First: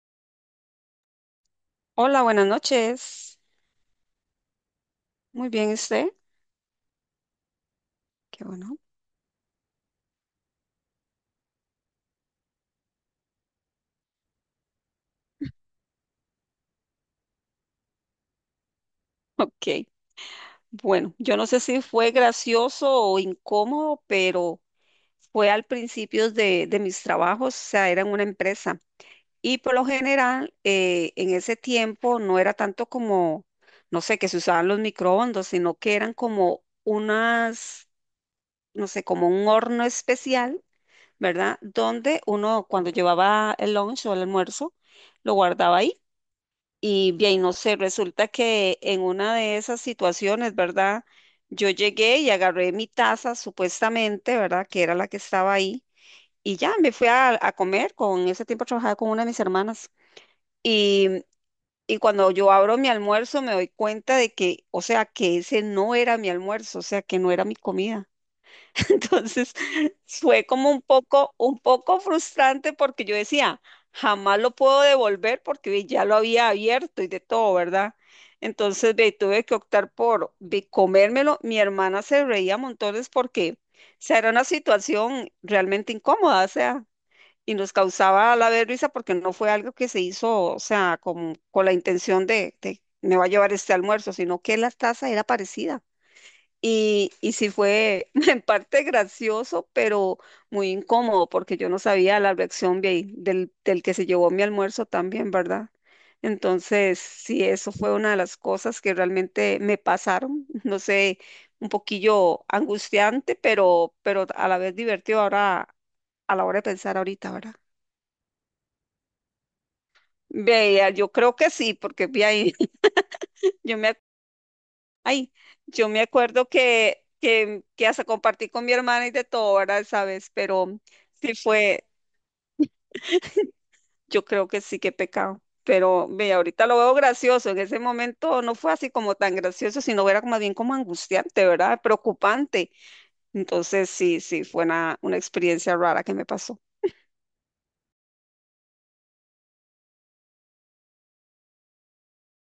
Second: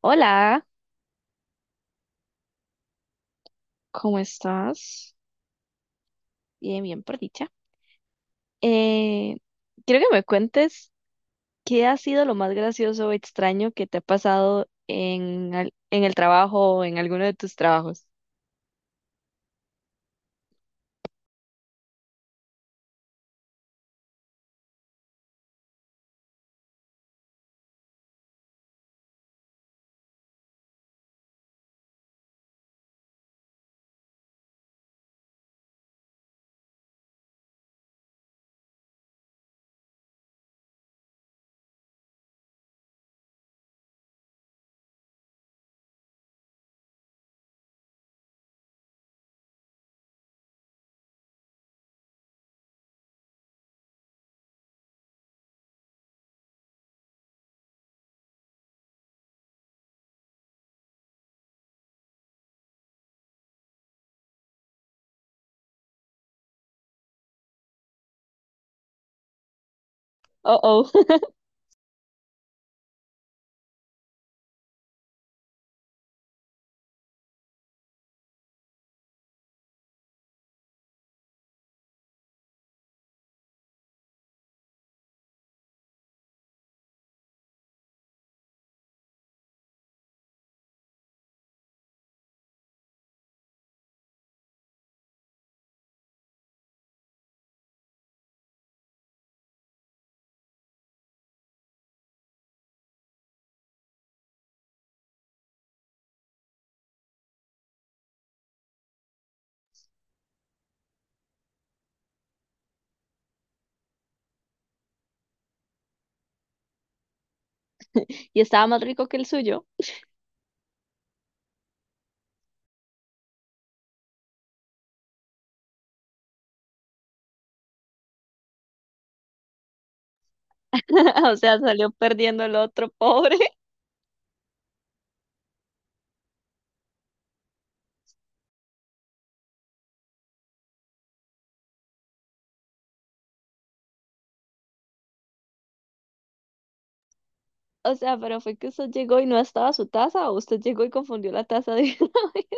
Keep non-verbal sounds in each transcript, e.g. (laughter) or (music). Hola, Hola, buenas noches. ¿cómo estás? Muy bien, ¿y usted? Bien, bien, por dicha. Qué bueno. Eh, quiero que me cuentes qué ha sido lo más gracioso o extraño que te ha pasado en el trabajo o en alguno de tus trabajos. (laughs) Ok. Bueno, yo no sé si fue gracioso o incómodo, pero fue al principio de mis trabajos, o sea, era en una empresa. Y por lo general, en ese tiempo no era tanto como, no sé, que se usaban los microondas, sino que eran como unas, no sé, como un horno especial, ¿verdad? Donde uno cuando llevaba el lunch o el almuerzo, lo guardaba ahí. Y bien, no sé, resulta que en una de esas situaciones, ¿verdad? Yo llegué y agarré mi taza, supuestamente, ¿verdad? Que era la que estaba ahí. Y ya me fui a comer. Con ese tiempo trabajaba con una de mis hermanas. Y, y cuando yo abro mi almuerzo, me doy cuenta de que, o sea, que ese no era mi almuerzo, o sea, que no era mi comida. Entonces fue Oh, como un oh. (laughs) poco, un poco frustrante porque yo decía, jamás lo puedo devolver porque ve, ya lo había abierto y de todo, ¿verdad? Entonces ve, tuve que optar por ve, comérmelo. Mi hermana se reía montones porque, o sea, era una situación realmente incómoda, o sea, y nos causaba a la vez risa porque no fue algo que se hizo, o sea, con la intención de me va a llevar este almuerzo, sino que la taza era parecida. Y sí fue (laughs) en parte gracioso, pero muy incómodo, porque yo no sabía la reacción del que se llevó mi almuerzo también, ¿verdad? Entonces, sí, eso fue una de las cosas que realmente me pasaron, (laughs) no sé, un poquillo angustiante, pero a la vez divertido ahora, a la hora de pensar ahorita, ¿verdad? Y estaba más rico que el suyo. Vea, yo creo que sí, porque vi ahí, (laughs) yo me Ay, yo me acuerdo que hasta compartí con mi hermana y de todo, ¿verdad? ¿Sabes? Pero (laughs) sí O sea, fue, salió perdiendo el otro, pobre. (laughs) yo creo que sí, que pecado. Pero ve, ahorita lo veo gracioso. En ese momento no fue así como tan gracioso, sino era más bien como angustiante, ¿verdad? Preocupante. Entonces sí, sí, fue una experiencia rara que me pasó. O sea, pero fue que usted llegó y no estaba su taza o usted llegó y confundió la taza de. (laughs)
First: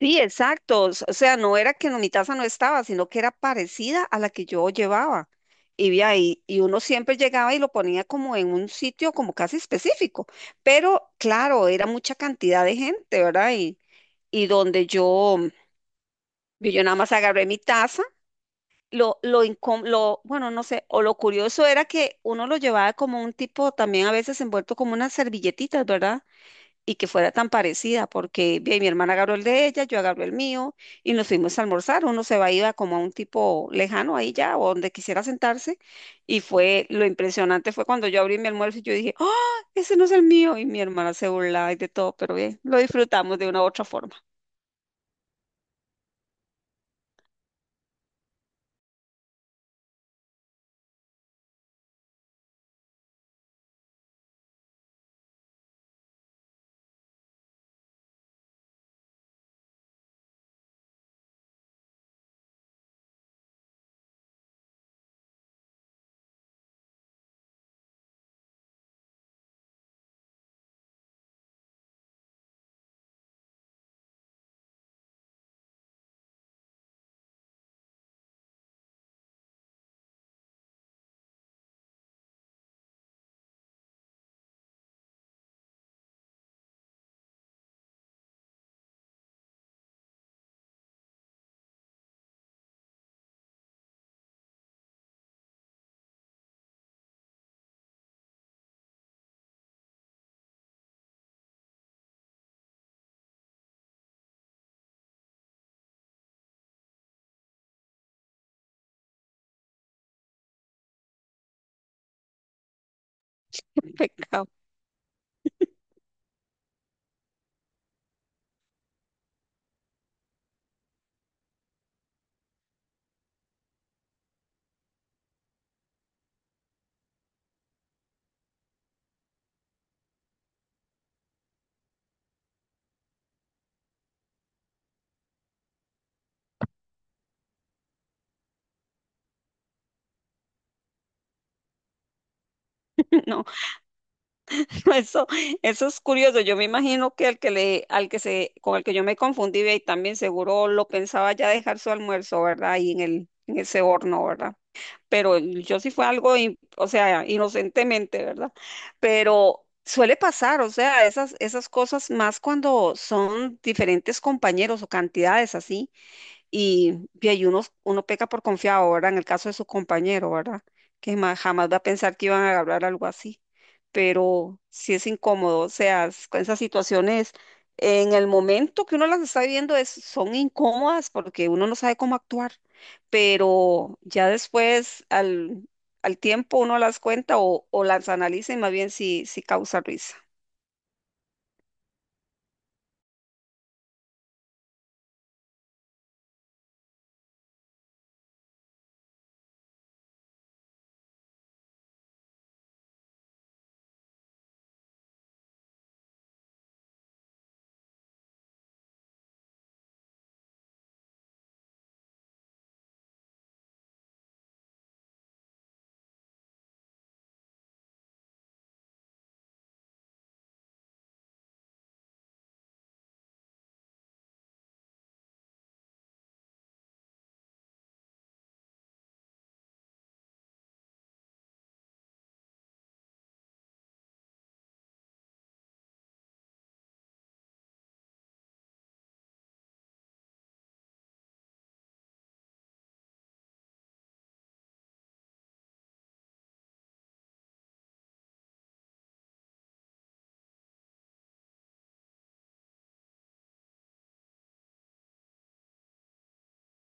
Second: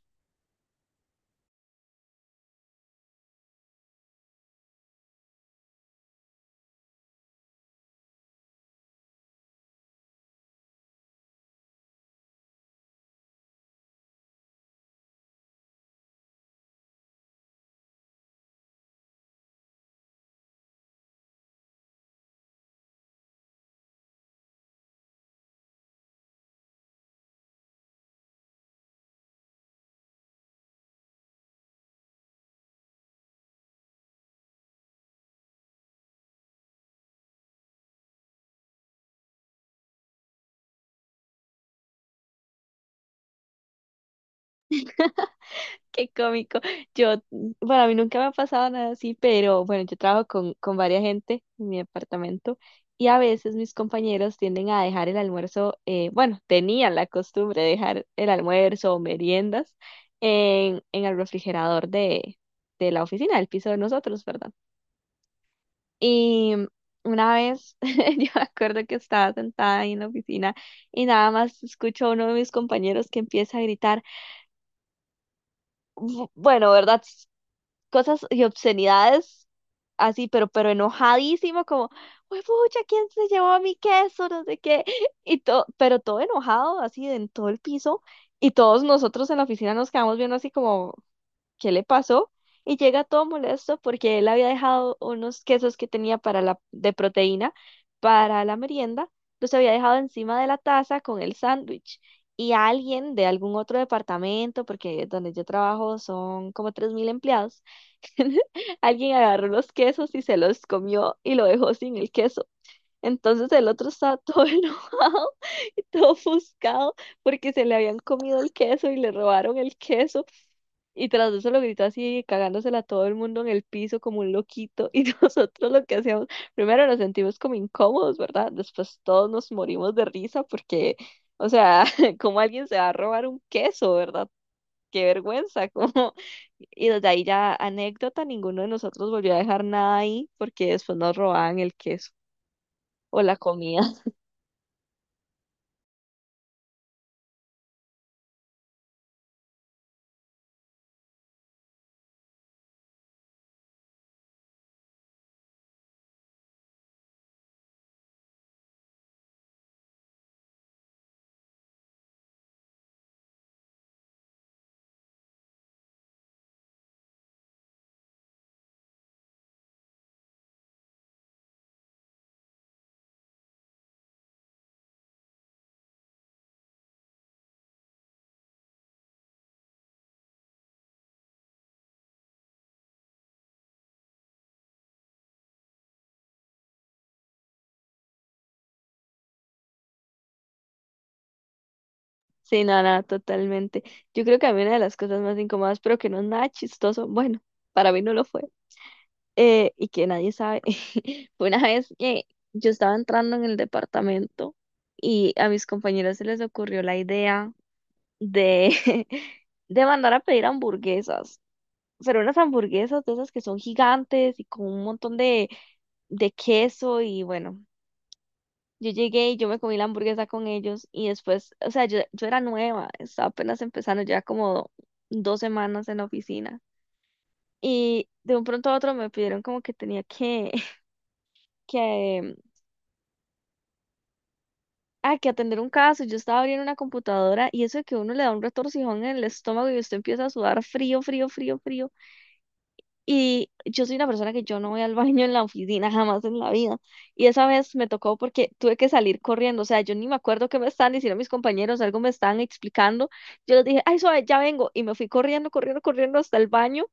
Sí, exacto. O sea, no era que no- mi taza no estaba, sino que era parecida a la que yo llevaba. Y, vi ahí, y uno siempre llegaba y lo ponía como en un sitio como casi específico. Pero claro, era mucha cantidad de gente, ¿verdad? Y donde yo nada más agarré mi taza. Bueno, no sé, o lo curioso era que uno lo llevaba como un tipo, también a veces envuelto como unas servilletitas, ¿verdad? Y que fuera tan parecida, porque ve, mi hermana agarró el de ella, yo agarré el mío y nos fuimos a almorzar. Uno se va iba como a un tipo lejano ahí ya, o donde quisiera sentarse. Y fue lo impresionante fue cuando yo abrí mi almuerzo y yo dije, ¡ah! Ese no es el mío. Y mi hermana se burlaba y de todo, pero bien, lo disfrutamos de una u otra forma. Qué cómico. Yo, bueno, a mí nunca me ha pasado nada así, pero bueno, yo trabajo con varias gente en mi departamento y a veces mis compañeros tienden a dejar el almuerzo, bueno, tenían la costumbre de dejar el almuerzo o meriendas en el refrigerador de la oficina, del piso de nosotros, ¿verdad? Y una vez (laughs) yo me acuerdo que estaba sentada ahí en la oficina y nada más escucho a uno de mis compañeros que empieza a gritar. Bueno, ¿verdad? Cosas y obscenidades así, pero enojadísimo, como, uy, pucha, ¿quién se llevó a mi queso? No sé qué. (laughs) Y todo, pero todo enojado, así, en todo el piso. Y todos nosotros en la oficina nos quedamos viendo así como, ¿qué le pasó? Y llega todo molesto porque él había dejado unos quesos que tenía para la, de proteína para la merienda, los había dejado encima de la taza con el sándwich. Y alguien de algún otro departamento, porque donde yo trabajo son como 3.000 empleados, (laughs) alguien agarró los quesos y se los comió y lo dejó sin el queso. Entonces el otro estaba todo (laughs) Pecado. enojado y todo ofuscado porque se le habían comido el queso y le robaron el queso. Y tras eso lo gritó así, cagándosela a todo el mundo en el piso como un loquito. (laughs) Y nosotros lo que hacíamos, primero nos sentimos como incómodos, ¿verdad? Después todos nos morimos de risa porque, o sea, (laughs) como alguien se va a robar un queso, ¿verdad? Qué vergüenza, (laughs) como, y desde ahí ya anécdota, ninguno de nosotros volvió a dejar nada ahí porque después nos robaban el queso o (laughs) la No, comida. (laughs) no, eso es curioso. Yo me imagino que el que le, al que se, con el que yo me confundí, ve, y también seguro lo pensaba ya dejar su almuerzo, ¿verdad? Ahí en el, en ese horno, ¿verdad? Pero yo sí fue algo, in- o sea, inocentemente, ¿verdad? Pero suele pasar, o sea, esas cosas más cuando son diferentes compañeros o cantidades así. Y ahí uno peca por confiado, ahora en el caso de su compañero, ¿verdad? Que ma- jamás va a pensar que iban a hablar algo así. Pero sí es incómodo, o sea, es- con esas situaciones, en el momento que uno las está viviendo, es, son incómodas porque uno no sabe cómo actuar. Pero ya después, al tiempo, uno las cuenta o las analiza y más bien si sí sí causa risa. Sí, nada, totalmente. Yo creo que a mí una de las cosas más incómodas, pero que no es nada chistoso, bueno, para mí no lo fue, y que nadie sabe, (laughs) fue una vez que yo estaba entrando en el departamento y a mis compañeros se les ocurrió la idea de, (laughs) de mandar a pedir hamburguesas. Pero unas hamburguesas de esas que son gigantes y con un montón de queso y bueno, yo llegué y yo me comí la hamburguesa con ellos y después, o sea, yo era nueva, estaba apenas empezando, ya como 2 semanas en la oficina y de un pronto a otro me pidieron como que tenía que, (laughs) que, que atender un caso, yo estaba abriendo una computadora y eso de que uno le da un retorcijón en el estómago y usted empieza a sudar frío, frío, frío, frío. Y yo soy una persona que yo no voy al (laughs) baño en la oficina jamás en la vida. Y esa vez me tocó porque tuve que salir corriendo. O sea, yo ni me acuerdo qué me estaban diciendo mis compañeros, algo me estaban explicando. Yo les dije, ay, suave, ya vengo. Y me fui corriendo, corriendo, corriendo hasta el baño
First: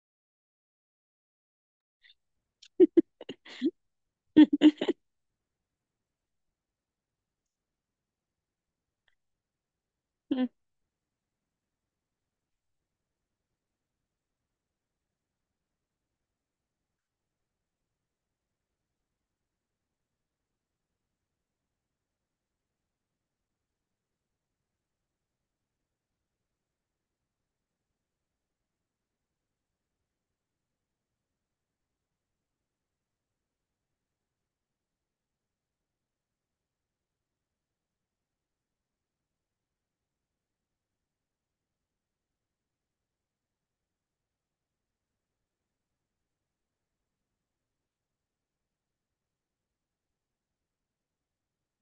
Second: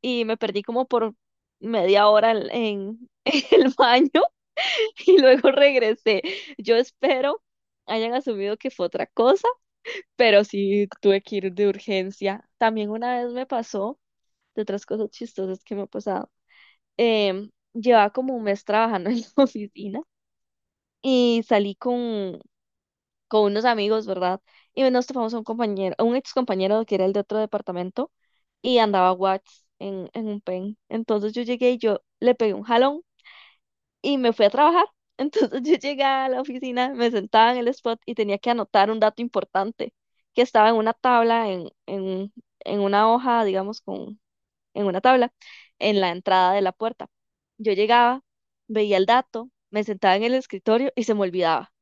y me perdí como por media hora en (laughs) en el baño y luego regresé. Yo espero hayan asumido que fue otra cosa, pero (laughs) sí tuve que ir de urgencia. También una vez me pasó, de otras cosas chistosas que me ha pasado, llevaba como un mes trabajando (laughs) en la oficina y salí con unos amigos, ¿verdad? Y nos topamos a un compañero, a un ex compañero que era el de otro departamento y andaba Watts en un pen. Entonces yo llegué y yo le pegué un jalón y me fui a trabajar. Entonces (laughs) yo llegué a la oficina, me sentaba en el spot y tenía que anotar un dato importante que estaba en una tabla, en una hoja, digamos, en una tabla, en la entrada de la puerta. Yo llegaba, veía el dato, me sentaba en el escritorio y se me olvidaba.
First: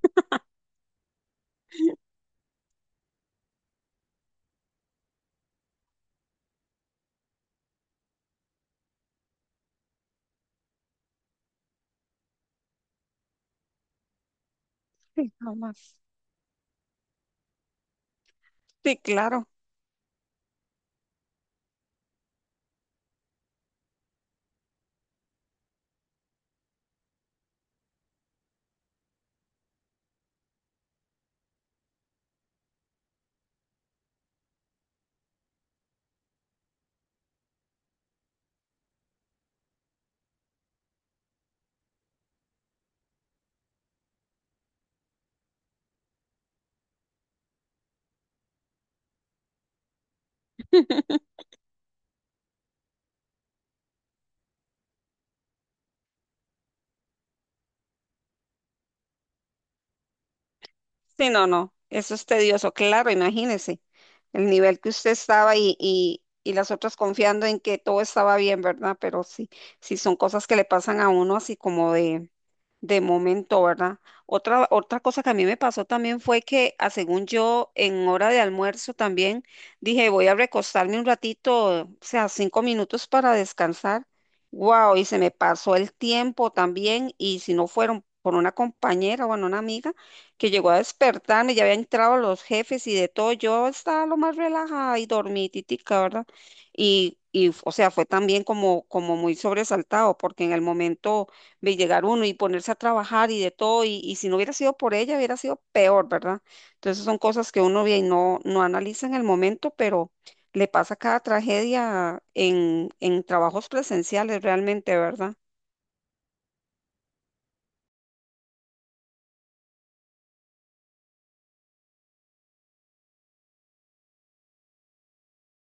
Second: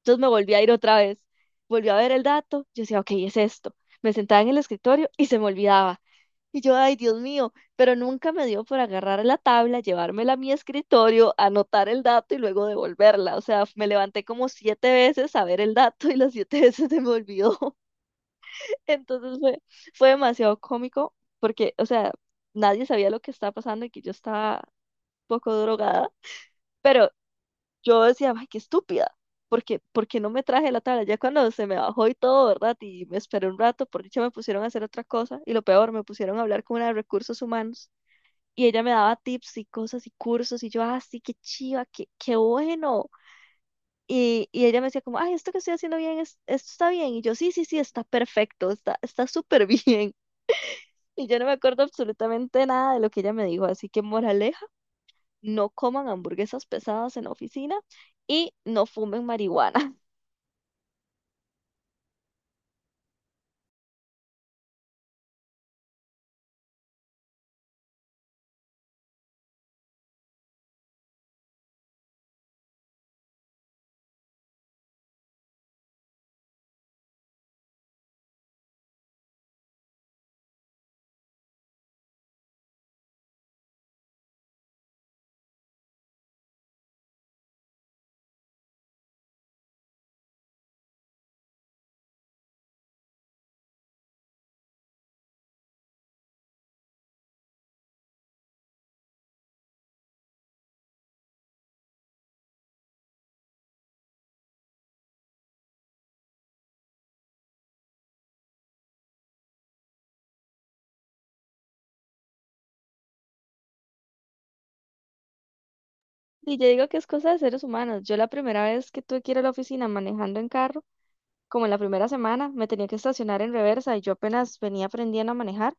Entonces me volví a ir otra vez, volví a ver el dato, yo decía, ok, es esto. Me sentaba en el escritorio y se me olvidaba. Y yo, ay, Dios mío, pero nunca me dio por agarrar la tabla, llevármela a mi escritorio, anotar el dato y luego devolverla. O sea, me levanté como siete Sí, veces a ver el jamás. dato y las siete (laughs) veces se me olvidó. Sí, Entonces claro. fue demasiado cómico porque, o sea, nadie sabía lo que estaba pasando y que yo estaba un poco drogada, pero yo decía, ay, qué estúpida, porque no me traje la tabla. Ya cuando se me bajó y todo, ¿verdad? Y me esperé un rato, por dicha me pusieron a hacer otra cosa y lo peor, me pusieron a hablar con una de recursos humanos y ella me daba tips y cosas y cursos y yo, ah, sí, qué chiva, qué bueno. Y ella me decía como, ay, esto que estoy haciendo bien, esto está bien. Y yo, sí, sí, sí, está perfecto, está súper (laughs) bien. Y yo no me acuerdo absolutamente nada de lo que ella me dijo, así que moraleja, no coman hamburguesas pesadas en la oficina y no fumen marihuana. (laughs) Sí, no, no, eso es tedioso, claro, imagínese el nivel que usted estaba y las otras confiando en que todo estaba bien, ¿verdad? Pero sí, sí son cosas que le pasan a uno así como de... De momento, ¿verdad? Otra, otra cosa que a mí me pasó también fue que, a según yo, en hora de almuerzo también dije, voy a recostarme un ratito, o sea, 5 minutos para descansar. Wow, y se me pasó el tiempo también, y si no fueron por una compañera, bueno, una amiga que llegó a despertarme, ya habían entrado los jefes y de todo, yo estaba lo más relajada y dormititica, ¿verdad? Y, o sea, fue también como, como muy sobresaltado, porque en el momento de llegar uno y ponerse a trabajar y de todo, y si no hubiera sido por ella, hubiera sido peor, ¿verdad? Entonces son cosas que uno ve y no, no analiza en el momento, pero le pasa cada tragedia en trabajos presenciales realmente, ¿verdad? Y yo digo que es cosa de seres humanos. Yo la primera vez que tuve que ir a la oficina manejando en carro, como en la primera semana, me tenía que estacionar en reversa y yo apenas venía aprendiendo a manejar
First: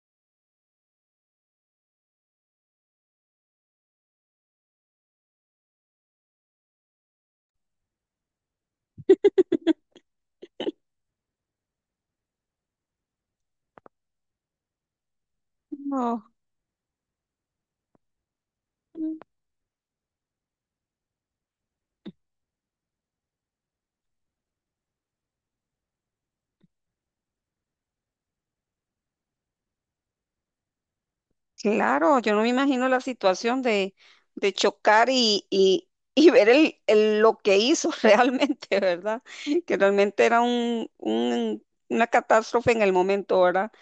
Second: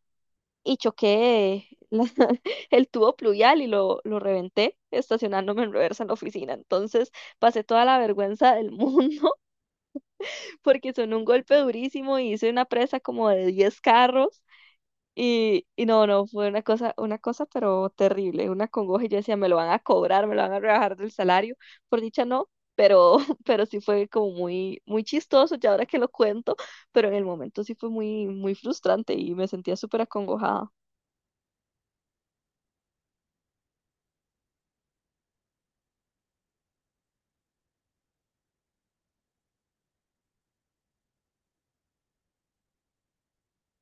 y choqué (laughs) el tubo pluvial y lo reventé estacionándome en reversa en la oficina. Entonces pasé toda la vergüenza del (laughs) mundo. Porque sonó un golpe durísimo y hice una presa como de 10 carros. Y no, No, no, fue una cosa, pero terrible, una congoja. Y yo mm, decía, me lo van a cobrar, me lo van a rebajar del salario. Por dicha, no, pero, (laughs) pero sí fue como muy, muy chistoso, ya ahora que lo cuento, pero en el momento sí fue muy, muy frustrante y me sentía súper acongojada. claro, yo no me imagino la situación de chocar y ver el- lo que hizo (laughs) realmente, ¿verdad? Que realmente era un- una catástrofe en el momento, ¿verdad?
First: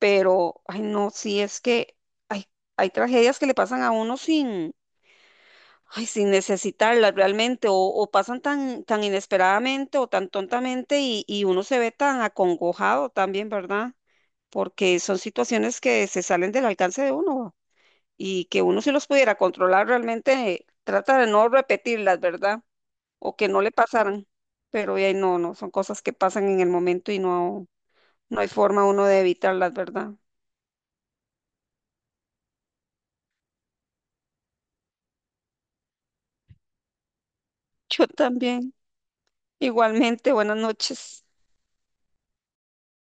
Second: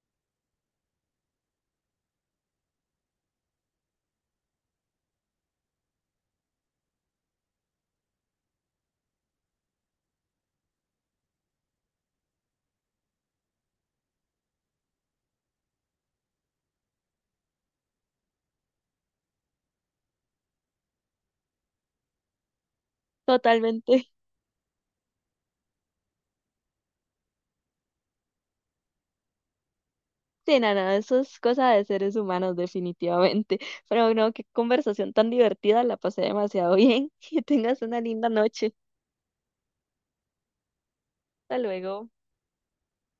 Pero, ay, no, sí es que hay, hay tragedias que le pasan a uno sin, ay, sin necesitarlas realmente, o pasan tan inesperadamente o tan tontamente y uno se ve tan acongojado también, ¿verdad? Porque son situaciones que se salen del alcance de uno y que uno si los pudiera controlar realmente trata de no repetirlas, ¿verdad? O que no le Totalmente. (laughs) pasaran, pero ay, no, no, son cosas que pasan en el momento y no, no hay forma uno de evitarlas, ¿verdad? Sí, no, no, eso es cosa de seres humanos, definitivamente. Pero bueno, qué conversación tan divertida, la pasé demasiado bien. (laughs) Que tengas (laughs) una Yo linda también. noche. Igualmente, buenas noches. Hasta luego.